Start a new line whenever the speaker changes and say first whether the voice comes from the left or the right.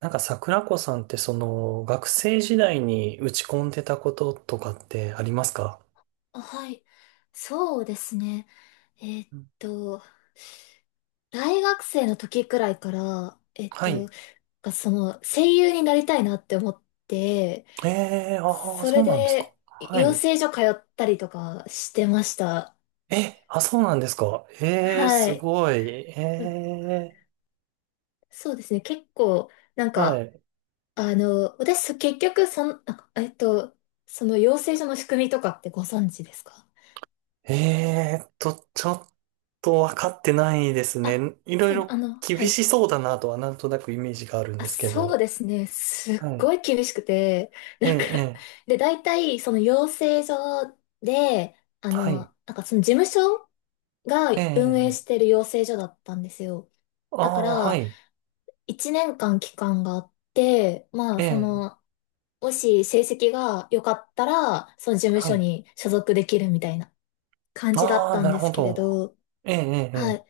right: なんか桜子さんってその学生時代に打ち込んでたこととかってありますか？
left: あ、はい。そうですね。えーっ
right: うん。
left: と、大学生の時くらいから、
right: はい。
left: その声優になりたいなって思って、
right: ええー、ああー、
left: そ
right: そ
left: れ
right: うなんですか。
left: で
right: は
left: 養
right: い。
left: 成所通ったりとかしてました。
right: え、あ、そうなんですか。ええー、
left: は
right: す
left: い。
right: ごい。え
left: う
right: え
left: そうですね。結構、なん
right: ー、は
left: か、
right: い。
left: あの、私、そ結局、そん、あ、えーっと、その養成所の仕組みとかってご存知ですか？
right: ええーと、ちょっとわかってないですね。
left: あ、
right: いろい
left: そうね。
right: ろ厳
left: はい。
right: しそうだなとはなんとなくイメージがあるん
left: あ、
right: ですけ
left: そう
right: ど。
left: ですね。すっ
right: はい。
left: ごい厳しくて、
right: え
left: なんか
right: え、ええ、
left: で、大体、その養成所で、
right: はい。
left: なんかその事務所が
right: え
left: 運営
right: え、ええ、
left: してる養成所だったんですよ。だか
right: ああー、は
left: ら、
right: い。
left: 1年間期間があって、まあ、そ
right: ええ、
left: の、もし成績が良かったら、その事務
right: は
left: 所
right: い。
left: に所属できるみたいな感じだっ
right: ああ、
left: たん
right: なる
left: で
right: ほ
left: すけれ
right: ど。
left: ど、
right: ええ、ええ、
left: は
right: え
left: い。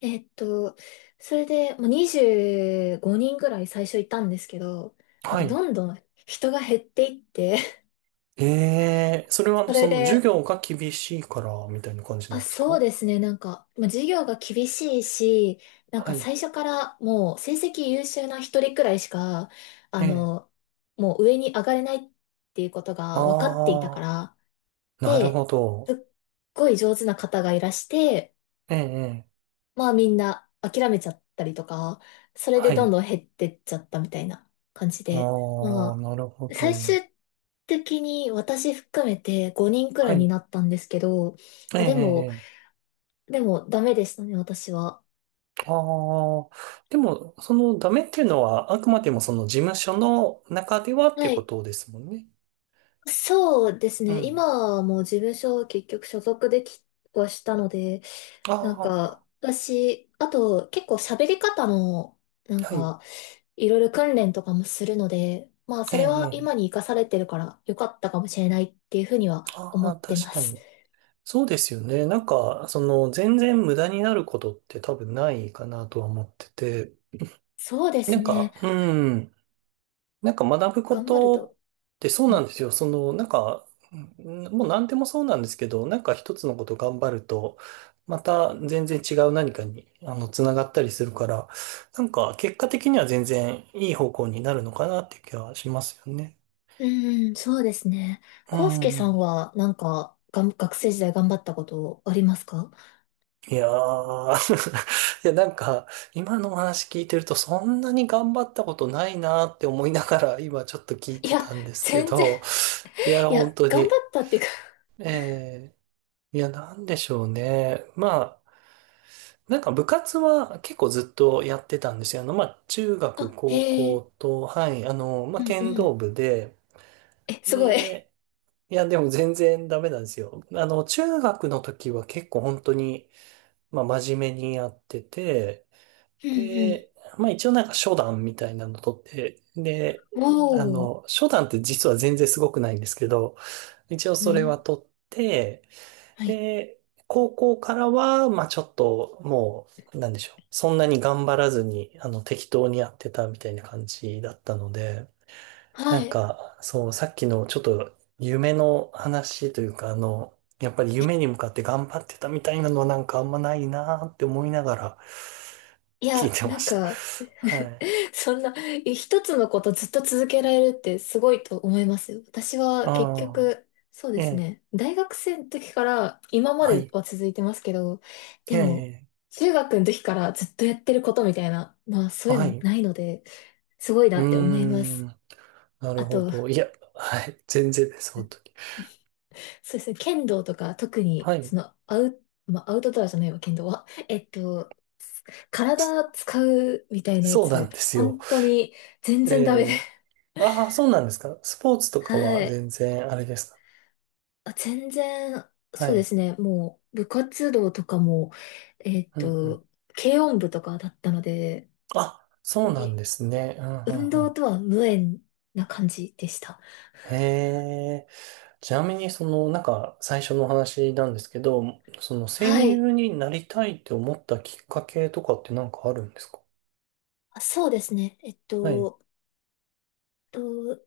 left: えっと、それで、もう25人ぐらい最初いたんですけど、
right: え、
left: なん
right: は
left: か
right: い。
left: どんどん人が減っていって、
right: ええ、それは あの、
left: そ
right: そ
left: れ
right: の授
left: で、
right: 業が厳しいから、みたいな感じな
left: あ、
right: んです
left: そう
right: か？
left: ですね、なんか、まあ、授業が厳しいし、なん
right: は
left: か
right: い。
left: 最初からもう成績優秀な一人くらいしか、
right: え
left: あ
right: え。
left: の、もう上に上がれないっていうことが分かっていた
right: あ
left: から、
right: あ、なる
left: で、
right: ほ
left: すっ
right: ど。
left: ごい上手な方がいらして、
right: ええ、ええ、
left: まあみんな諦めちゃったりとか、それで
right: は
left: どん
right: い。
left: どん減ってっちゃったみたいな感じ
right: あ
left: で、
right: あ、
left: ま
right: なるほ
left: あ、最
right: ど。
left: 終的に私含めて5人く
right: は
left: らいに
right: い。
left: なったんですけど、
right: え
left: まあでも、
right: え、ええ、
left: でもダメでしたね、私は。
right: ああー、でも、そのダメっていうのは、あくまでもその事務所の中ではってい
left: は
right: うこ
left: い。
right: とですもんね。
left: そうです
right: う
left: ね。今
right: ん。
left: はもう事務所を結局所属できはしたので、
right: あ
left: なん
right: あ、
left: か、私、あと結構喋り方の、なん
right: はい。
left: か、いろいろ訓練とかもするので、まあ、
right: え
left: それは
right: え、え
left: 今
right: え、
left: に活かされてるから良かったかもしれないっていうふうには
right: あ
left: 思
right: あ、
left: って
right: 確
left: ま
right: か
left: す。
right: に。そうですよね。なんか、その、全然無駄になることって多分ないかなとは思ってて、
left: そうで
right: な
left: す
right: んか、
left: ね。
right: うん、なんか学ぶこ
left: 頑張る
right: とっ
left: と。
right: てそう
left: う
right: なん
left: ん、
right: ですよ。その、なんか、うん、もう何でもそうなんですけど、なんか一つのこと頑張ると、また全然違う何かに、あの、つながったりするから、なんか結果的には全然いい方向になるのかなっていう気はしますよね。
left: うん、そうですね。
right: う
left: 康介さん
right: ん。
left: は、なんか、学生時代頑張ったことありますか？
right: いやー、 いや、なんか、今のお話聞いてると、そんなに頑張ったことないなーって思いながら、今ちょっと聞い
left: い
right: て
left: や、
right: たんですけ
left: 全然、
right: ど、いや、
left: い
right: 本
left: や、
right: 当
left: 頑張っ
right: に。
left: たっていうか
right: えいや、なんでしょうね。まあ、なんか部活は結構ずっとやってたんですよ。あの、まあ、中学、
left: あ、へ
right: 高
left: え。
right: 校と、はい、あの、ま
left: う
right: あ、
left: んう
right: 剣道
left: ん。
right: 部で、
left: え、すごい。
right: で、いや、でも全然ダメなんですよ。あの、中学の時は結構本当に、まあ、真面目にやってて、
left: うん
right: で、まあ一応なんか初段みたいなの取って、で、
left: うん。
right: あ
left: おお。
right: の、初段って実は全然すごくないんですけど、一応
left: う
right: それ
left: ん。
right: は取って、
left: はい。
right: で、高校からは、まあちょっともう、なんでしょう。そんなに頑張らずに、あの、適当にやってたみたいな感じだったので、な
left: は
right: ん
left: い。
right: か、そう、さっきのちょっと夢の話というか、あの、やっぱり夢に向かって頑張ってたみたいなのはなんかあんまないなーって思いながら
left: い
right: 聞い
left: や、
right: てま
left: なん
right: した。
left: か
right: は い。
left: そんな、一つのことずっと続けられるってすごいと思いますよ。私は結
right: ああ、
left: 局、そうで
right: え
left: す
right: え、
left: ね。大学生の時から今ま
right: は
left: で
right: い、
left: は続いてますけど、
right: え
left: でも、
right: え、
left: 中学の時からずっとやってることみたいな、まあそういう
right: は
left: の
right: い。
left: ないので、すごい
right: う
left: な
right: ー
left: って思いま
right: ん、
left: す。
right: なる
left: あ
right: ほ
left: と、
right: ど。いや、はい、全然です、本当に。
left: そうですね。剣道とか、特に、
right: はい、
left: その、まあ、アウトドアじゃないわ、剣道は。体使うみたいなや
right: そうな
left: つ、
right: んですよ。
left: 本当に全
right: え
left: 然ダメで。
right: え、ああ、そうなんですか。スポーツと か
left: は
right: は
left: い。
right: 全然あれですか。
left: 全然、
right: は
left: そうで
right: い、
left: すね。もう、部活動とかも、えっ
right: うん、うん。
left: と、軽音部とかだったので、
right: あ、
left: 本当
right: そうなん
left: に
right: ですね。うん、うん、
left: 運動
right: う
left: とは無縁な感じでした。
right: ん。へえ、ちなみに、その、なんか、最初のお話なんですけど、その、声
left: はい。
right: 優になりたいって思ったきっかけとかってなんかあるんですか？
left: そうですね。
right: はい。
left: と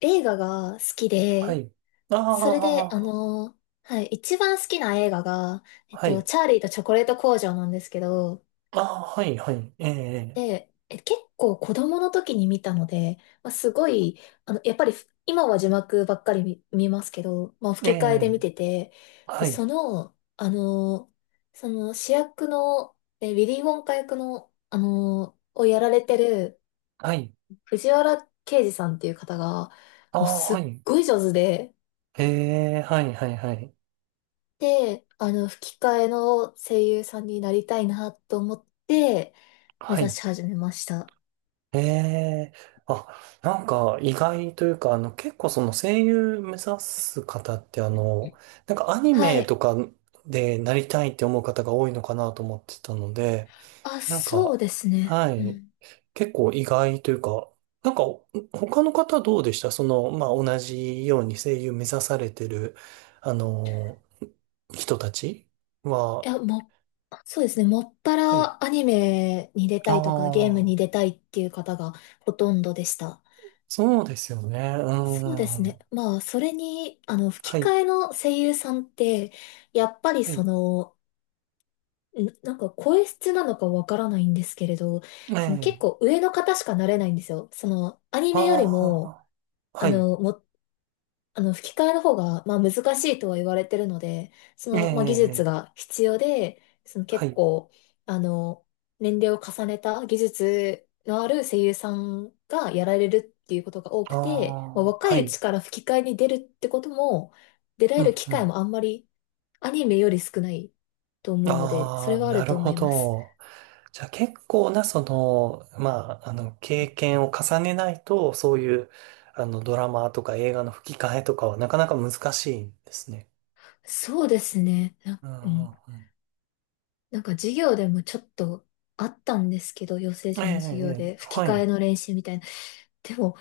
left: 映画が好き
right: は
left: で、
right: い。あ
left: それで、
right: あ、
left: はい、一番好きな映画が、
right: はい。
left: チャーリーとチョコレート工場なんですけど、
right: ああ、はい、はい。ええ、
left: で、結構子供の時に見たので、まあ、すごい、やっぱり今は字幕ばっかり見ますけど、まあ、
right: え
left: 吹き替えで見
right: え、
left: てて、で、
right: はい、
left: その主役の、ウィリー・ウォンカ役の、をやられてる
right: はい。
left: 藤原啓治さんっていう方が、
right: あ
left: もう
right: あ、
left: すっ
right: はい。
left: ごい上手で、
right: ええ、はい、はい、はい。
left: で、吹き替えの声優さんになりたいなと思って、目
right: は
left: 指
right: い。
left: し始めました。
right: ええ、あ、なんか意外というか、あの、結構その声優目指す方って、あの、なんかアニ
left: は
right: メ
left: い。
right: とかでなりたいって思う方が多いのかなと思ってたので、
left: あ、
right: なん
left: そう
right: か、
left: ですね。
right: は
left: う
right: い、
left: ん。
right: 結構意外というか、なんか、他の方どうでしたその、まあ、同じように声優目指されてる、あの人たち
left: い
right: は。
left: や、もう、そうですね。もっぱ
right: はい。
left: らアニメに出
right: あ
left: たいとか、ゲーム
right: あ、
left: に出たいっていう方がほとんどでした。
right: そうですよね。う
left: そうで
right: ー
left: すね。
right: ん。
left: まあ、それに、
right: は
left: 吹き替
right: い、
left: えの声優さんって、やっぱり
right: は
left: そ
right: い。
left: の、なんか声質なのかわからないんですけれど、
right: え
left: その結
right: え。
left: 構上の方しかなれないんですよ。その、アニメよりも、
right: ああ、
left: あ
right: はい。
left: の、も、吹き替えの方が、まあ、難しいとは言われてるので、そ
right: え
left: の、まあ、技術
right: え、
left: が必要で、その
right: は
left: 結
right: い。
left: 構、あの、年齢を重ねた技術のある声優さんがやられるっていうことが多く
right: あ
left: て、まあ、
right: あ、
left: 若
right: は
left: いうち
right: い。
left: から吹き替えに出るってことも、出ら
right: う
left: れ
right: ん、
left: る機
right: う
left: 会
right: ん。
left: もあんまりアニメより少ないと思うので、それ
right: ああ、
left: はあ
right: な
left: る
right: る
left: と思
right: ほ
left: います。
right: ど。じゃあ結構な、その、まあ、あの、経験を重ねないと、そういう、あの、ドラマとか映画の吹き替えとかはなかなか難しいんですね。
left: そうですね。
right: うん、うん、う
left: なんか授業でもちょっとあったんですけど、養成
right: ん。ええ、
left: 所の授業
right: ええ、
left: で吹き
right: は
left: 替え
right: い。
left: の練習みたいな。でも、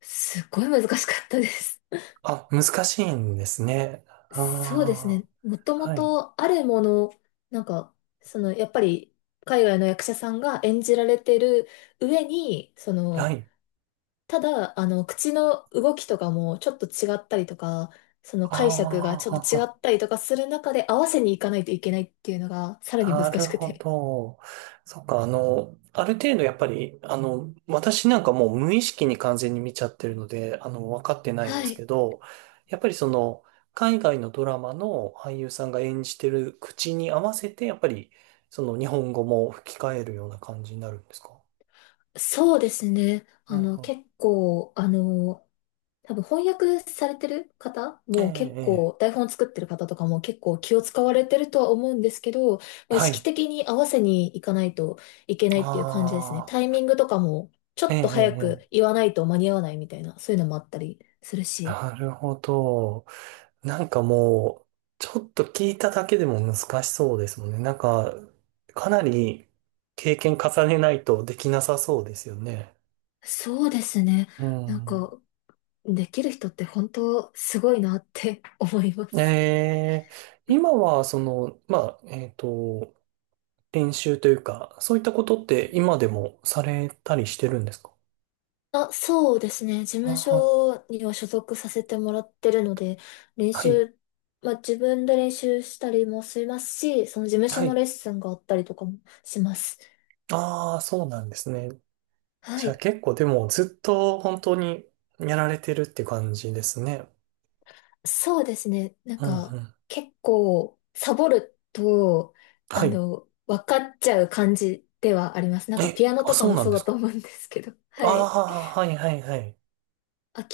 left: すっごい難しかったです。
right: あ、難しいんですね。
left: そうです
right: あ
left: ね。もと
right: あ、
left: も
right: はい。
left: とあるもの、なんか、その、やっぱり海外の役者さんが演じられてる上に、そ
right: は
left: の、
right: い。
left: ただ、口の動きとかもちょっと違ったりとか、その解釈が
right: あ
left: ちょっと違
right: あ、
left: ったりとかする中で合わせにいかないといけないっていうのがさらに
right: な
left: 難
right: る
left: しく
right: ほ
left: て。
right: ど。そっか、あの、ある程度やっぱり、あの、私なんかもう無意識に完全に見ちゃってるので、あの、分かってないんで
left: は
right: すけ
left: い。
right: ど、やっぱりその、海外のドラマの俳優さんが演じてる口に合わせて、やっぱり、その日本語も吹き替えるような感じになるんですか？
left: そうですね。
right: うん、うん。
left: 結構、多分翻訳されてる方
right: え
left: も結
right: え、
left: 構、台本作ってる方とかも結構気を使われてるとは思うんですけど、まあ、
right: ええ。
left: 意
right: は
left: 識
right: い。
left: 的に合わせにいかないといけないっていう感じですね。
right: あ
left: タイ
right: あ、
left: ミングとかも、ちょ
right: ええ、
left: っ
right: え
left: と早
right: え。え
left: く
right: え、
left: 言わないと間に合わないみたいな、そういうのもあったりするし。
right: なるほど。なんかもう、ちょっと聞いただけでも難しそうですもんね。なんか、かなり経験重ねないとできなさそうですよね。
left: そうですね。
right: う
left: なん
right: ん。
left: か、できる人って本当すごいなって 思います。
right: えー、今は、その、まあ、練習というか、そういったことって今でもされたりしてるんですか？
left: あ、そうですね。事
right: あ
left: 務
right: は、
left: 所には所属させてもらってるので、練
right: はい、
left: 習、まあ自分で練習したりもしますし、その事務所
right: は
left: の
right: い。
left: レッスンがあったりとかもします。
right: ああ、そうなんですね。
left: は
right: じゃあ
left: い。
right: 結構でもずっと本当にやられてるって感じですね。
left: そうですね。なん
right: うん、う
left: か、
right: ん。
left: 結構、サボると、
right: はい。
left: 分かっちゃう感じではあります。なんか、
right: え、
left: ピアノ
right: あ、
left: とか
right: そう
left: も
right: なん
left: そう
right: で
left: だ
right: す
left: と
right: か。
left: 思うんですけど。
right: あ
left: はい。
right: あ、はい、はい、はい。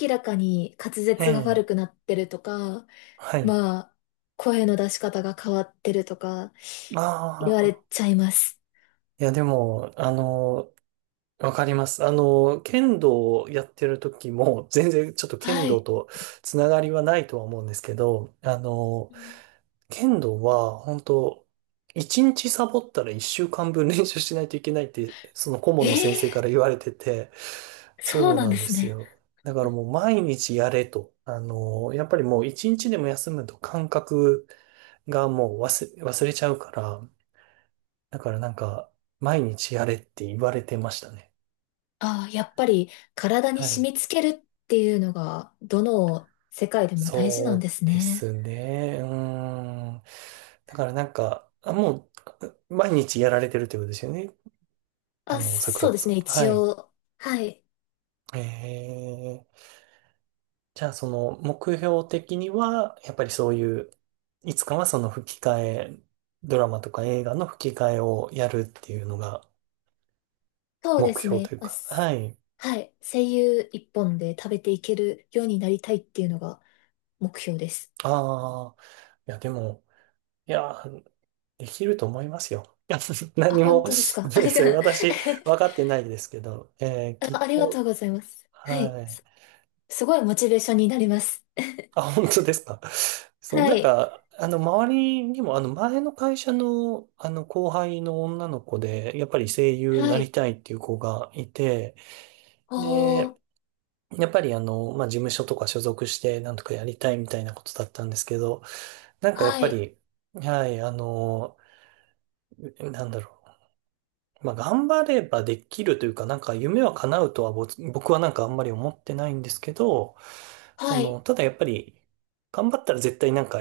left: 明らかに滑
right: え
left: 舌が
right: え、
left: 悪くなってるとか、
right: はい。
left: まあ、声の出し方が変わってるとか、
right: あ
left: 言われ
right: あ、
left: ちゃいます。
right: いやでも、あの、わかります。あの、剣道をやってる時も、全然ちょっと剣
left: は
right: 道
left: い。
right: とつながりはないとは思うんですけど、あの、
left: うん、
right: 剣道は、本当一日サボったら一週間分練習しないといけないって、その顧問
left: え
right: の先生か
left: え、
right: ら言われてて、
left: そう
right: そう
left: なん
right: な
left: で
right: んで
left: す
right: す
left: ね。
right: よ。だからもう毎日やれと。あの、やっぱりもう一日でも休むと感覚がもう忘れちゃうから、だからなんか、毎日やれって言われてましたね。
left: ああ、やっぱり体に
right: はい。
left: 染み付けるっていうのが、どの世界でも大事
right: そ
left: なんです
right: うで
left: ね。
right: すね。うーん。だからなんか、あもう、毎日やられてるってことですよね。あ
left: あ、
right: の、桜
left: そう
right: 子
left: です
right: さん
left: ね、
right: は。
left: 一
right: はい。
left: 応。はい。
right: ええ、じゃあ、その、目標的には、やっぱりそういう、いつかはその吹き替え、ドラマとか映画の吹き替えをやるっていうのが
left: そうで
right: 目
left: す
right: 標
left: ね。
right: という
left: あ、
right: か。はい。
left: はい。声優一本で食べていけるようになりたいっていうのが目標です。
right: ああ、いや、でも、いや、できると思いますよ。
left: あ、
right: 何も、
left: 本当です
right: ご
left: か。
right: め
left: あ
right: んな
left: り
right: さ
left: が、
right: 私、分かっ てないですけど、
left: あ、
right: きっ
left: ありがと
right: と。
left: うございます。はい。
right: はい。
left: すごいモチベーションになります。
right: あ、本当ですか。そう、
left: は
right: なん
left: い。
right: か、あの、周りにも、あの、前の会社の、あの、後輩の女の子で、やっぱり声優に
left: は
right: なり
left: い。
right: たいっていう子がいて、
left: お
right: で、
left: ー。
right: やっぱりあの、まあ、事務所とか所属して、なんとかやりたいみたいなことだったんですけど、なんかやっ
left: は
right: ぱ
left: い。
right: り、はい、あの、なんだろう。まあ、頑張ればできるというか、なんか夢は叶うとは僕はなんかあんまり思ってないんですけど、そ
left: は
right: の、
left: い。
right: ただやっぱり、頑張ったら絶対なんか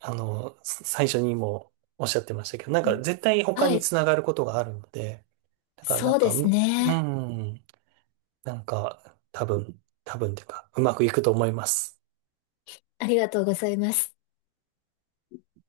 right: あの、最初にもおっしゃってましたけど、なん
left: う
right: か
left: ん、
right: 絶対他
left: は
right: に
left: い。
right: つながることがあるので、だからな
left: そ
right: ん
left: うで
right: か、
left: す
right: むう
left: ね。
right: ん、なんか多分、多分というか、うまくいくと思います。
left: ありがとうございます。